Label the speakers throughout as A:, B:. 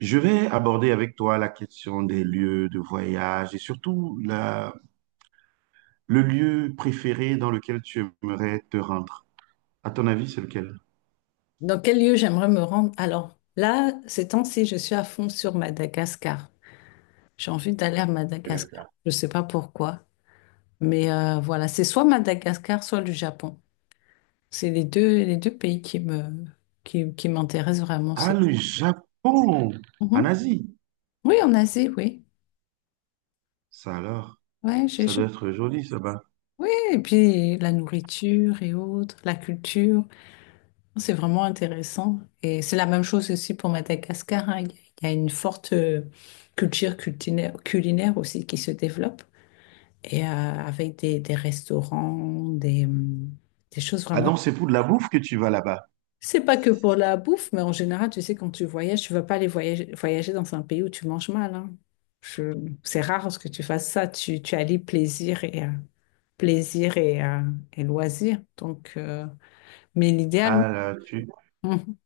A: Je vais aborder avec toi la question des lieux de voyage et surtout le lieu préféré dans lequel tu aimerais te rendre. À ton avis, c'est lequel?
B: Dans quel lieu j'aimerais me rendre? Alors, là, ces temps-ci, je suis à fond sur Madagascar. J'ai envie d'aller à
A: Madagascar.
B: Madagascar. Je ne sais pas pourquoi. Mais voilà, c'est soit Madagascar, soit le Japon. C'est les deux pays qui me, qui m'intéressent vraiment.
A: Ah,
B: C'est...
A: le Japon, en
B: Mhm.
A: Asie.
B: Oui, en Asie, oui.
A: Ça alors,
B: Ouais, j'ai,
A: ça
B: je-
A: doit être joli, ça bas.
B: Oui, et puis la nourriture et autres, la culture. C'est vraiment intéressant. Et c'est la même chose aussi pour Madagascar, hein. Il y a une forte culture culinaire, culinaire aussi qui se développe. Et avec des restaurants, des choses
A: Ah
B: vraiment.
A: donc, c'est pour de la bouffe que tu vas là-bas.
B: C'est pas que pour la bouffe, mais en général, tu sais, quand tu voyages, tu vas pas aller voyager, voyager dans un pays où tu manges mal, hein. Je- C'est rare que tu fasses ça. Tu allies plaisir et, plaisir et loisir. Donc, mais l'idéal,
A: Ah là, tu...
B: oui.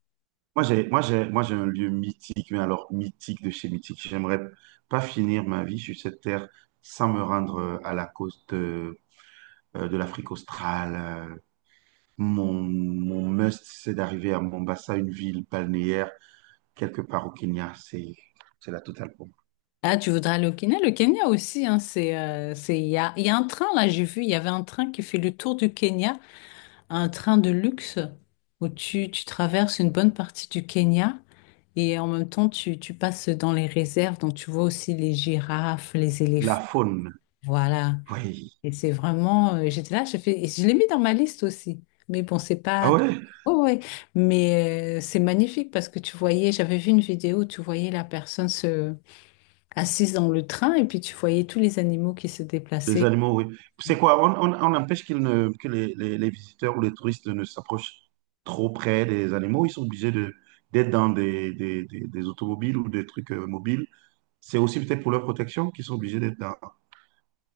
A: Moi, j'ai un lieu mythique, mais alors mythique de chez mythique. J'aimerais pas finir ma vie sur cette terre sans me rendre à la côte de l'Afrique australe, mon must, c'est d'arriver à Mombasa, une ville balnéaire, quelque part au Kenya. C'est la totale pour moi.
B: Ah, tu voudrais aller au Kenya? Le Kenya aussi, hein, c'est, il y a un train, là, j'ai vu, il y avait un train qui fait le tour du Kenya, un train de luxe où tu traverses une bonne partie du Kenya et en même temps, tu passes dans les réserves, donc tu vois aussi les girafes, les
A: La
B: éléphants.
A: faune,
B: Voilà.
A: oui.
B: Et c'est vraiment, j'étais là, j'ai fait, et je l'ai mis dans ma liste aussi. Mais bon, c'est
A: Ah
B: pas,
A: ouais,
B: ouais, ouais. Mais c'est magnifique parce que tu voyais, j'avais vu une vidéo où tu voyais la personne se assise dans le train et puis tu voyais tous les animaux qui se
A: les
B: déplaçaient.
A: animaux, oui. C'est quoi? On empêche qu'ils ne, que les visiteurs ou les touristes ne s'approchent trop près des animaux. Ils sont obligés de, d'être dans des automobiles ou des trucs mobiles. C'est aussi peut-être pour leur protection qu'ils sont obligés d'être dans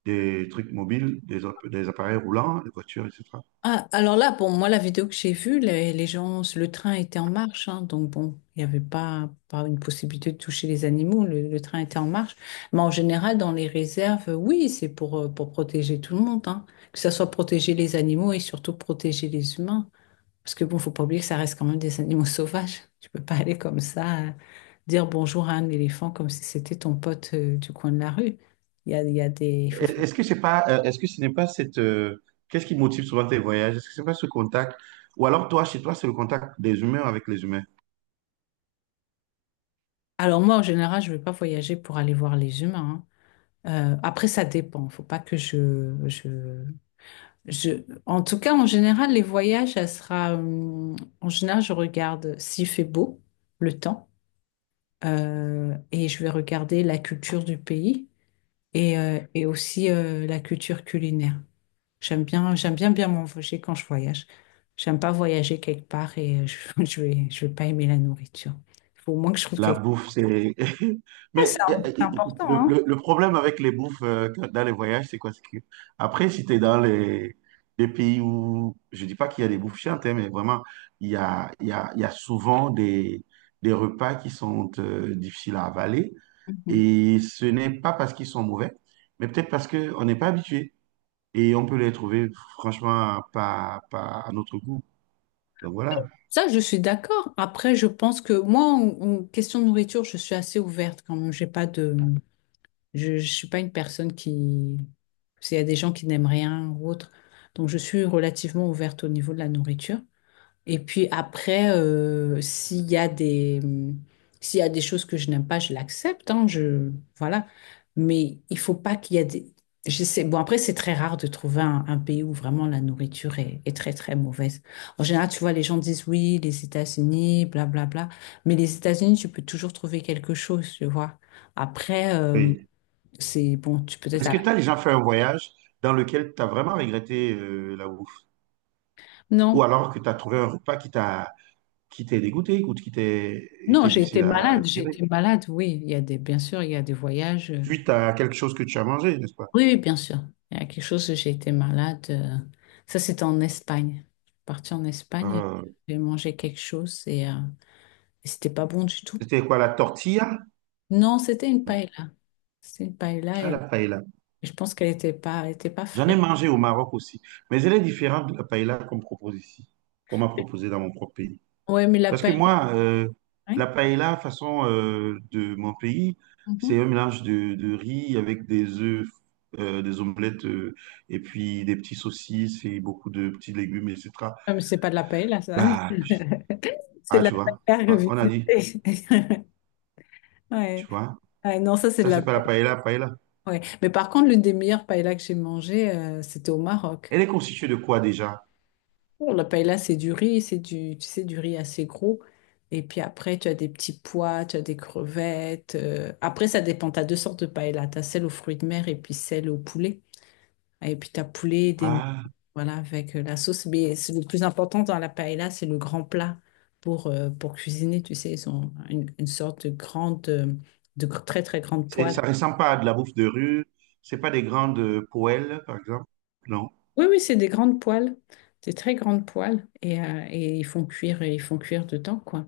A: des trucs mobiles, des, des appareils roulants, des voitures, etc.
B: Ah, alors là, bon, moi, la vidéo que j'ai vue, les gens, le train était en marche, hein, donc bon, il n'y avait pas, pas une possibilité de toucher les animaux, le train était en marche. Mais en général, dans les réserves, oui, c'est pour protéger tout le monde, hein, que ça soit protéger les animaux et surtout protéger les humains. Parce que bon, faut pas oublier que ça reste quand même des animaux sauvages. Tu peux pas aller comme ça, dire bonjour à un éléphant comme si c'était ton pote du coin de la rue. Il y a des... il faut
A: Est-
B: faire-
A: Est-ce que c'est pas, euh, est-ce que ce n'est pas cette, qu'est-ce qui motive souvent tes voyages? Est-ce que c'est pas ce contact? Ou alors toi, chez toi, c'est le contact des humains avec les humains?
B: Alors moi, en général, je vais pas voyager pour aller voir les humains, hein. Après, ça dépend. Faut pas que je... En tout cas, en général, les voyages, ça sera... En général, je regarde s'il fait beau, le temps, et je vais regarder la culture du pays et aussi la culture culinaire. J'aime bien bien m'envoyer quand je voyage. J'aime pas voyager quelque part et je, je vais pas aimer la nourriture. Il faut au moins que je trouve
A: La
B: quelque chose.
A: bouffe, c'est...
B: C'est
A: Mais
B: un- c'est important,
A: le,
B: hein?
A: le- le problème avec les bouffes dans les voyages, c'est quoi? C'est que après, si tu es dans les pays où... Je dis pas qu'il y a des bouffes chiantes, hein, mais vraiment, il y a, il y a, il y a souvent des repas qui sont difficiles à avaler.
B: Mhm.
A: Et ce n'est pas parce qu'ils sont mauvais, mais peut-être parce qu'on n'est pas habitué. Et on peut les trouver, franchement, pas à notre goût. Donc voilà.
B: Ça, je suis d'accord. Après, je pense que moi, en, en question de nourriture, je suis assez ouverte quand même. J'ai pas de, je suis pas une personne qui, s'il y a des gens qui n'aiment rien ou autre, donc je suis relativement ouverte au niveau de la nourriture. Et puis après, s'il y a des, s'il y a des choses que je n'aime pas, je l'accepte, hein, je, voilà. Mais il faut pas qu'il y ait des... Je sais, bon, après, c'est très rare de trouver un pays où vraiment la nourriture est, est très, très mauvaise. En général, tu vois, les gens disent oui, les États-Unis, blablabla. Mais les États-Unis, tu peux toujours trouver quelque chose, tu vois. Après, c'est bon, tu peux être
A: Est-ce
B: à...
A: que tu as déjà fait un voyage dans lequel tu as vraiment regretté la bouffe? Ou
B: Non,
A: alors que tu as trouvé un repas qui t'est dégoûté ou qui t'est
B: non,
A: été difficile à
B: j'ai
A: digérer?
B: été malade, oui. Il y a des, bien sûr, il y a des voyages,
A: Suite à quelque chose que tu as mangé, n'est-ce pas?
B: oui, oui, bien sûr. Il y a quelque chose, j'ai été malade, ça, c'était en Espagne. Je suis partie en Espagne et
A: Euh,
B: j'ai mangé quelque chose et c'était pas bon du tout.
A: c'était quoi, la tortilla?
B: Non, c'était une
A: Non,
B: paella. C'était une paella
A: ah,
B: et
A: la paella.
B: je pense qu'elle était pas, elle était pas
A: J'en ai
B: fraîche.
A: mangé au Maroc aussi, mais elle est différente de la paella qu'on me propose ici, qu'on m'a proposé dans mon propre pays.
B: Ouais, mais la
A: Parce que
B: paella,
A: moi, la
B: oui.
A: paella, façon de mon pays, c'est
B: Mhm.
A: un mélange de riz avec des œufs, des omelettes, et puis des petits saucisses et beaucoup de petits légumes, etc.
B: Ah, mais c'est pas de la paella, ça.
A: Bah,
B: C'est
A: ah,
B: de la paella
A: tu vois, on a dit,
B: revisitée.
A: tu
B: Ouais.
A: vois,
B: Ouais, non, ça, c'est de
A: ça,
B: la
A: c'est pas la
B: paella.
A: paella, paella.
B: Ouais. Mais par contre, l'une des meilleures paellas que j'ai mangées, c'était au Maroc.
A: Elle est constituée de quoi déjà?
B: On la paella, c'est du riz, c'est du, tu sais, du riz assez gros. Et puis après, tu as des petits pois, tu as des crevettes, euh. Après, ça dépend. Tu as deux sortes de paella. Tu as celle aux fruits de mer et puis celle au poulet. Et puis tu as poulet, des...
A: Ah,
B: voilà, avec la sauce. Mais c'est le plus important dans la paella, c'est le grand plat pour cuisiner. Tu sais, ils ont une sorte de grande, de gr- très, très grande
A: c'est,
B: poêle.
A: ça ressemble pas à de la bouffe de rue, c'est pas des grandes poêles, par exemple, non.
B: Oui, oui, c'est des grandes poêles. Des très grandes poêles. Et ils font cuire dedans, quoi.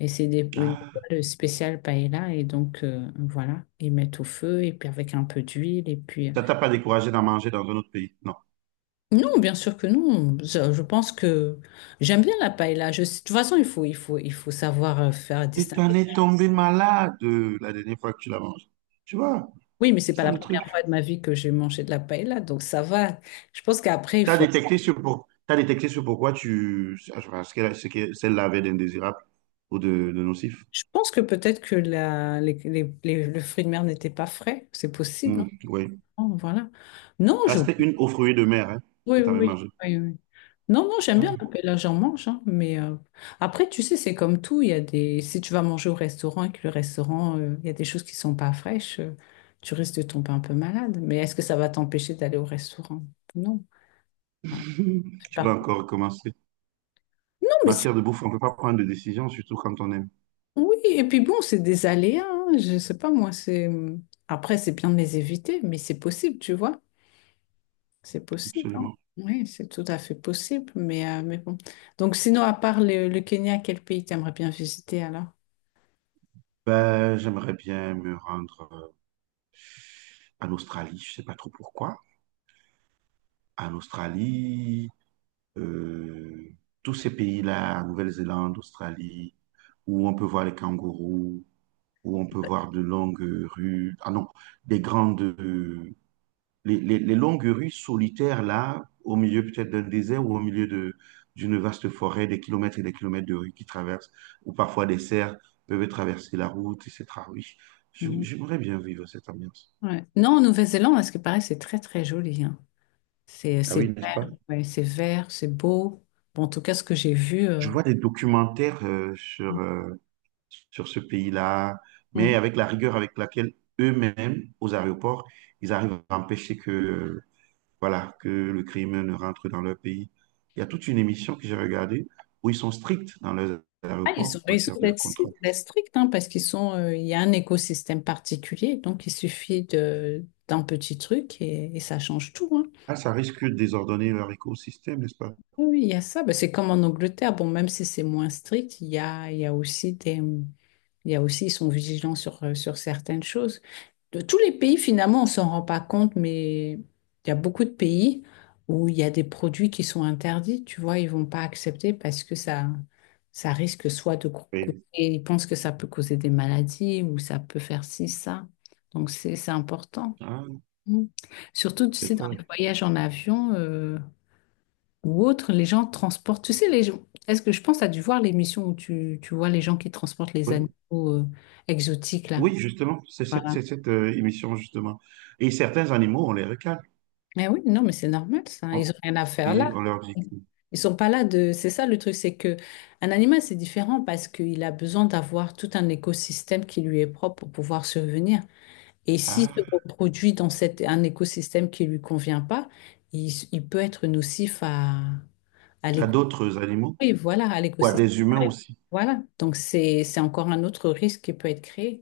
B: Et c'est des, une
A: Ah,
B: toile spéciale paella. Et donc, voilà, ils mettent au feu, et puis avec un peu d'huile. Et puis.
A: ça t'a pas découragé d'en manger dans un autre pays, non.
B: Non, bien sûr que non. Je pense que j'aime bien la paella. Je, de toute façon, il faut, il faut, il faut savoir faire
A: Et tu en
B: distinguer.
A: es tombé malade la dernière fois que tu l'as mangé. Tu vois,
B: Oui, mais c'est
A: c'est
B: pas
A: ça
B: la
A: le truc.
B: première fois de ma vie que j'ai mangé de la paella. Donc, ça va. Je pense qu'après, il
A: Tu as
B: faut.
A: détecté ce pour... T'as détecté ce pourquoi tu... ce que celle-là avait d'indésirable ou de nocif.
B: Je pense que peut-être que la, les- le fruit de mer n'était pas frais. C'est possible,
A: Hmm, oui.
B: hein. Voilà. Non,
A: Ah,
B: je,
A: c'était une aux fruits de mer hein,
B: oui,
A: que tu
B: oui,
A: avais
B: oui,
A: mangée.
B: oui, oui. Non, non, j'aime bien
A: Ah.
B: mais là j'en mange, hein, mais après, tu sais, c'est comme tout, il y a des... Si tu vas manger au restaurant et que le restaurant, il y a des choses qui sont pas fraîches, tu risques de tomber un peu malade. Mais est-ce que ça va t'empêcher d'aller au restaurant? Non. Voilà, c'est
A: Tu
B: pas-
A: vas encore recommencer.
B: Non, mais c'est-
A: Matière de bouffe, on ne peut pas prendre de décision, surtout quand on aime.
B: oui, et puis bon, c'est des aléas, hein, je sais pas, moi, c'est... après, c'est bien de les éviter, mais c'est possible, tu vois. C'est possible, hein.
A: Absolument.
B: Oui, c'est tout à fait possible, mais bon. Donc, sinon, à part le Kenya, quel pays t'aimerais bien visiter alors?
A: Ben, j'aimerais bien me rendre en Australie. Je ne sais pas trop pourquoi. En Australie, euh, tous ces pays-là, Nouvelle-Zélande, Australie, où on peut voir les kangourous, où on peut voir de longues rues, ah non, des grandes, les longues rues solitaires là, au milieu peut-être d'un désert ou au milieu de, d'une vaste forêt, des kilomètres et des kilomètres de rues qui traversent, ou parfois des cerfs peuvent traverser la route, etc. Oui,
B: Mhm.
A: j'aimerais bien vivre cette ambiance.
B: Ouais. Non, en Nouvelle-Zélande, parce que pareil, c'est très très joli, hein.
A: Ah
B: C'est
A: oui, n'est-ce
B: vert,
A: pas?
B: ouais, c'est vert, c'est beau. Bon, en tout cas, ce que j'ai vu,
A: Je vois des documentaires sur, sur ce pays-là, mais
B: mm.
A: avec la rigueur avec laquelle eux-mêmes, aux aéroports, ils arrivent à empêcher que, voilà, que le crime ne rentre dans leur pays. Il y a toute une émission que j'ai regardée où ils sont stricts dans leurs
B: Ah,
A: aéroports en
B: ils sont
A: matière de
B: d'être
A: contrôle.
B: d'être stricts, hein, parce qu'ils sont, il y a un écosystème particulier, donc il suffit de d'un petit truc et ça change tout, hein.
A: Ah, ça risque de désordonner leur écosystème, n'est-ce pas?
B: Oui, oui, il y a ça. Ben, c'est comme en Angleterre. Bon, même si c'est moins strict, il y a aussi des, il y a aussi, ils sont vigilants sur, sur certaines choses. De tous les pays, finalement, on s'en rend pas compte, mais il y a beaucoup de pays où il y a des produits qui sont interdits. Tu vois, ils vont pas accepter parce que ça risque soit de coûter,
A: Oui.
B: ils pensent que ça peut causer des maladies ou ça peut faire ci, ça. Donc, c'est important.
A: Ah,
B: Mm. Surtout, tu sais, dans
A: d'accord.
B: les voyages en avion, ou autre, les gens transportent. Tu sais, les gens, est-ce que je pense, à dû voir l'émission où tu vois les gens qui transportent les animaux exotiques là.
A: Oui, justement, c'est cette,
B: Voilà.
A: c'est cette émission, justement. Et certains animaux, on les recale.
B: Mais oui, non, mais c'est normal ça.
A: Hein,
B: Ils ont rien à faire
A: et
B: là.
A: on leur dit que-
B: Ils sont pas là de. C'est ça le truc, c'est que un animal c'est différent parce qu'il a besoin d'avoir tout un écosystème qui lui est propre pour pouvoir survenir. Et s'il se
A: ah,
B: reproduit dans cet, un écosystème qui lui convient pas, il peut être nocif à
A: à
B: l'écosystème.
A: d'autres animaux
B: Oui, voilà, à
A: ou à
B: l'écosystème.
A: des humains aussi,
B: Voilà, donc c'est encore un autre risque qui peut être créé.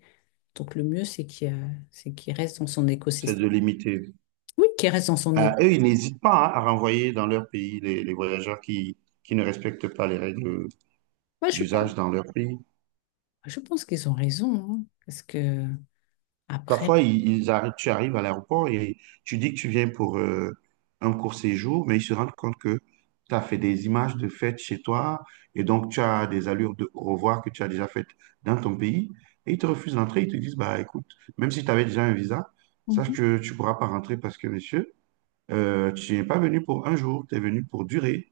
B: Donc le mieux, c'est qu'il y a- c'est qu'il reste dans son
A: c'est de
B: écosystème.
A: limiter.
B: Oui, qu'il reste dans son
A: Ah,
B: écosystème.
A: eux, ils n'hésitent pas hein, à renvoyer dans leur pays les voyageurs qui ne respectent pas les règles
B: je pense,
A: d'usage dans leur pays.
B: je pense qu'ils ont raison, hein, parce que après...
A: Parfois, tu arrives à l'aéroport et tu dis que tu viens pour un court séjour, mais ils se rendent compte que tu as fait des images de fête chez toi et donc tu as des allures de au revoir que tu as déjà faites dans ton pays et ils te refusent d'entrer. Ils te disent, bah écoute, même si tu avais déjà un visa, sache
B: Mhm.
A: que tu ne pourras pas rentrer parce que, monsieur, tu n'es pas venu pour un jour, tu es venu pour durer.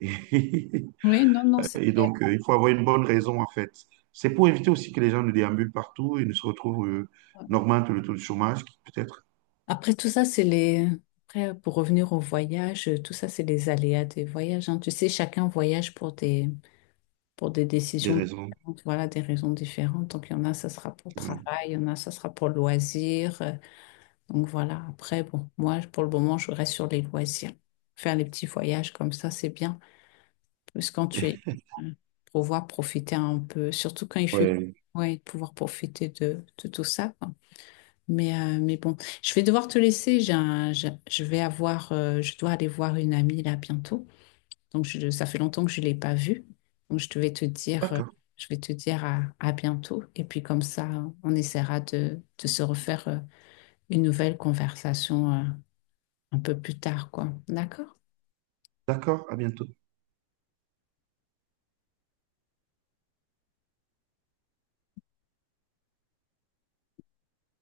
B: Oui, non, non, c'est
A: Et
B: clair.
A: donc, il faut avoir une bonne raison, en fait. C'est pour éviter aussi que les gens ne déambulent partout et ne se retrouvent, n'augmentent le taux de chômage, qui peut être
B: Après tout ça, c'est les... Après, pour revenir au voyage, tout ça, c'est les aléas des voyages, hein. Tu sais, chacun voyage pour des
A: des
B: décisions
A: raisons.
B: différentes, voilà, des raisons différentes. Donc il y en a, ça sera pour le
A: Ouais.
B: travail, il y en a, ça sera pour le loisir, donc voilà, après, bon, moi, pour le moment, je reste sur les loisirs. Faire les petits voyages comme ça, c'est bien. Parce que quand tu es, euh, pouvoir profiter un peu, surtout quand il fait,
A: Ouais.
B: ouais, pouvoir profiter de tout ça, quoi. Mais bon, je vais devoir te laisser. J'ai un- j'ai- je vais avoir, je dois aller voir une amie là bientôt. Donc je- ça fait longtemps que je ne l'ai pas vue. Donc je devais te dire,
A: D'accord,
B: je vais te dire à bientôt. Et puis comme ça, on essaiera de se refaire une nouvelle conversation, un peu plus tard, quoi. D'accord?
A: d'accord, à bientôt.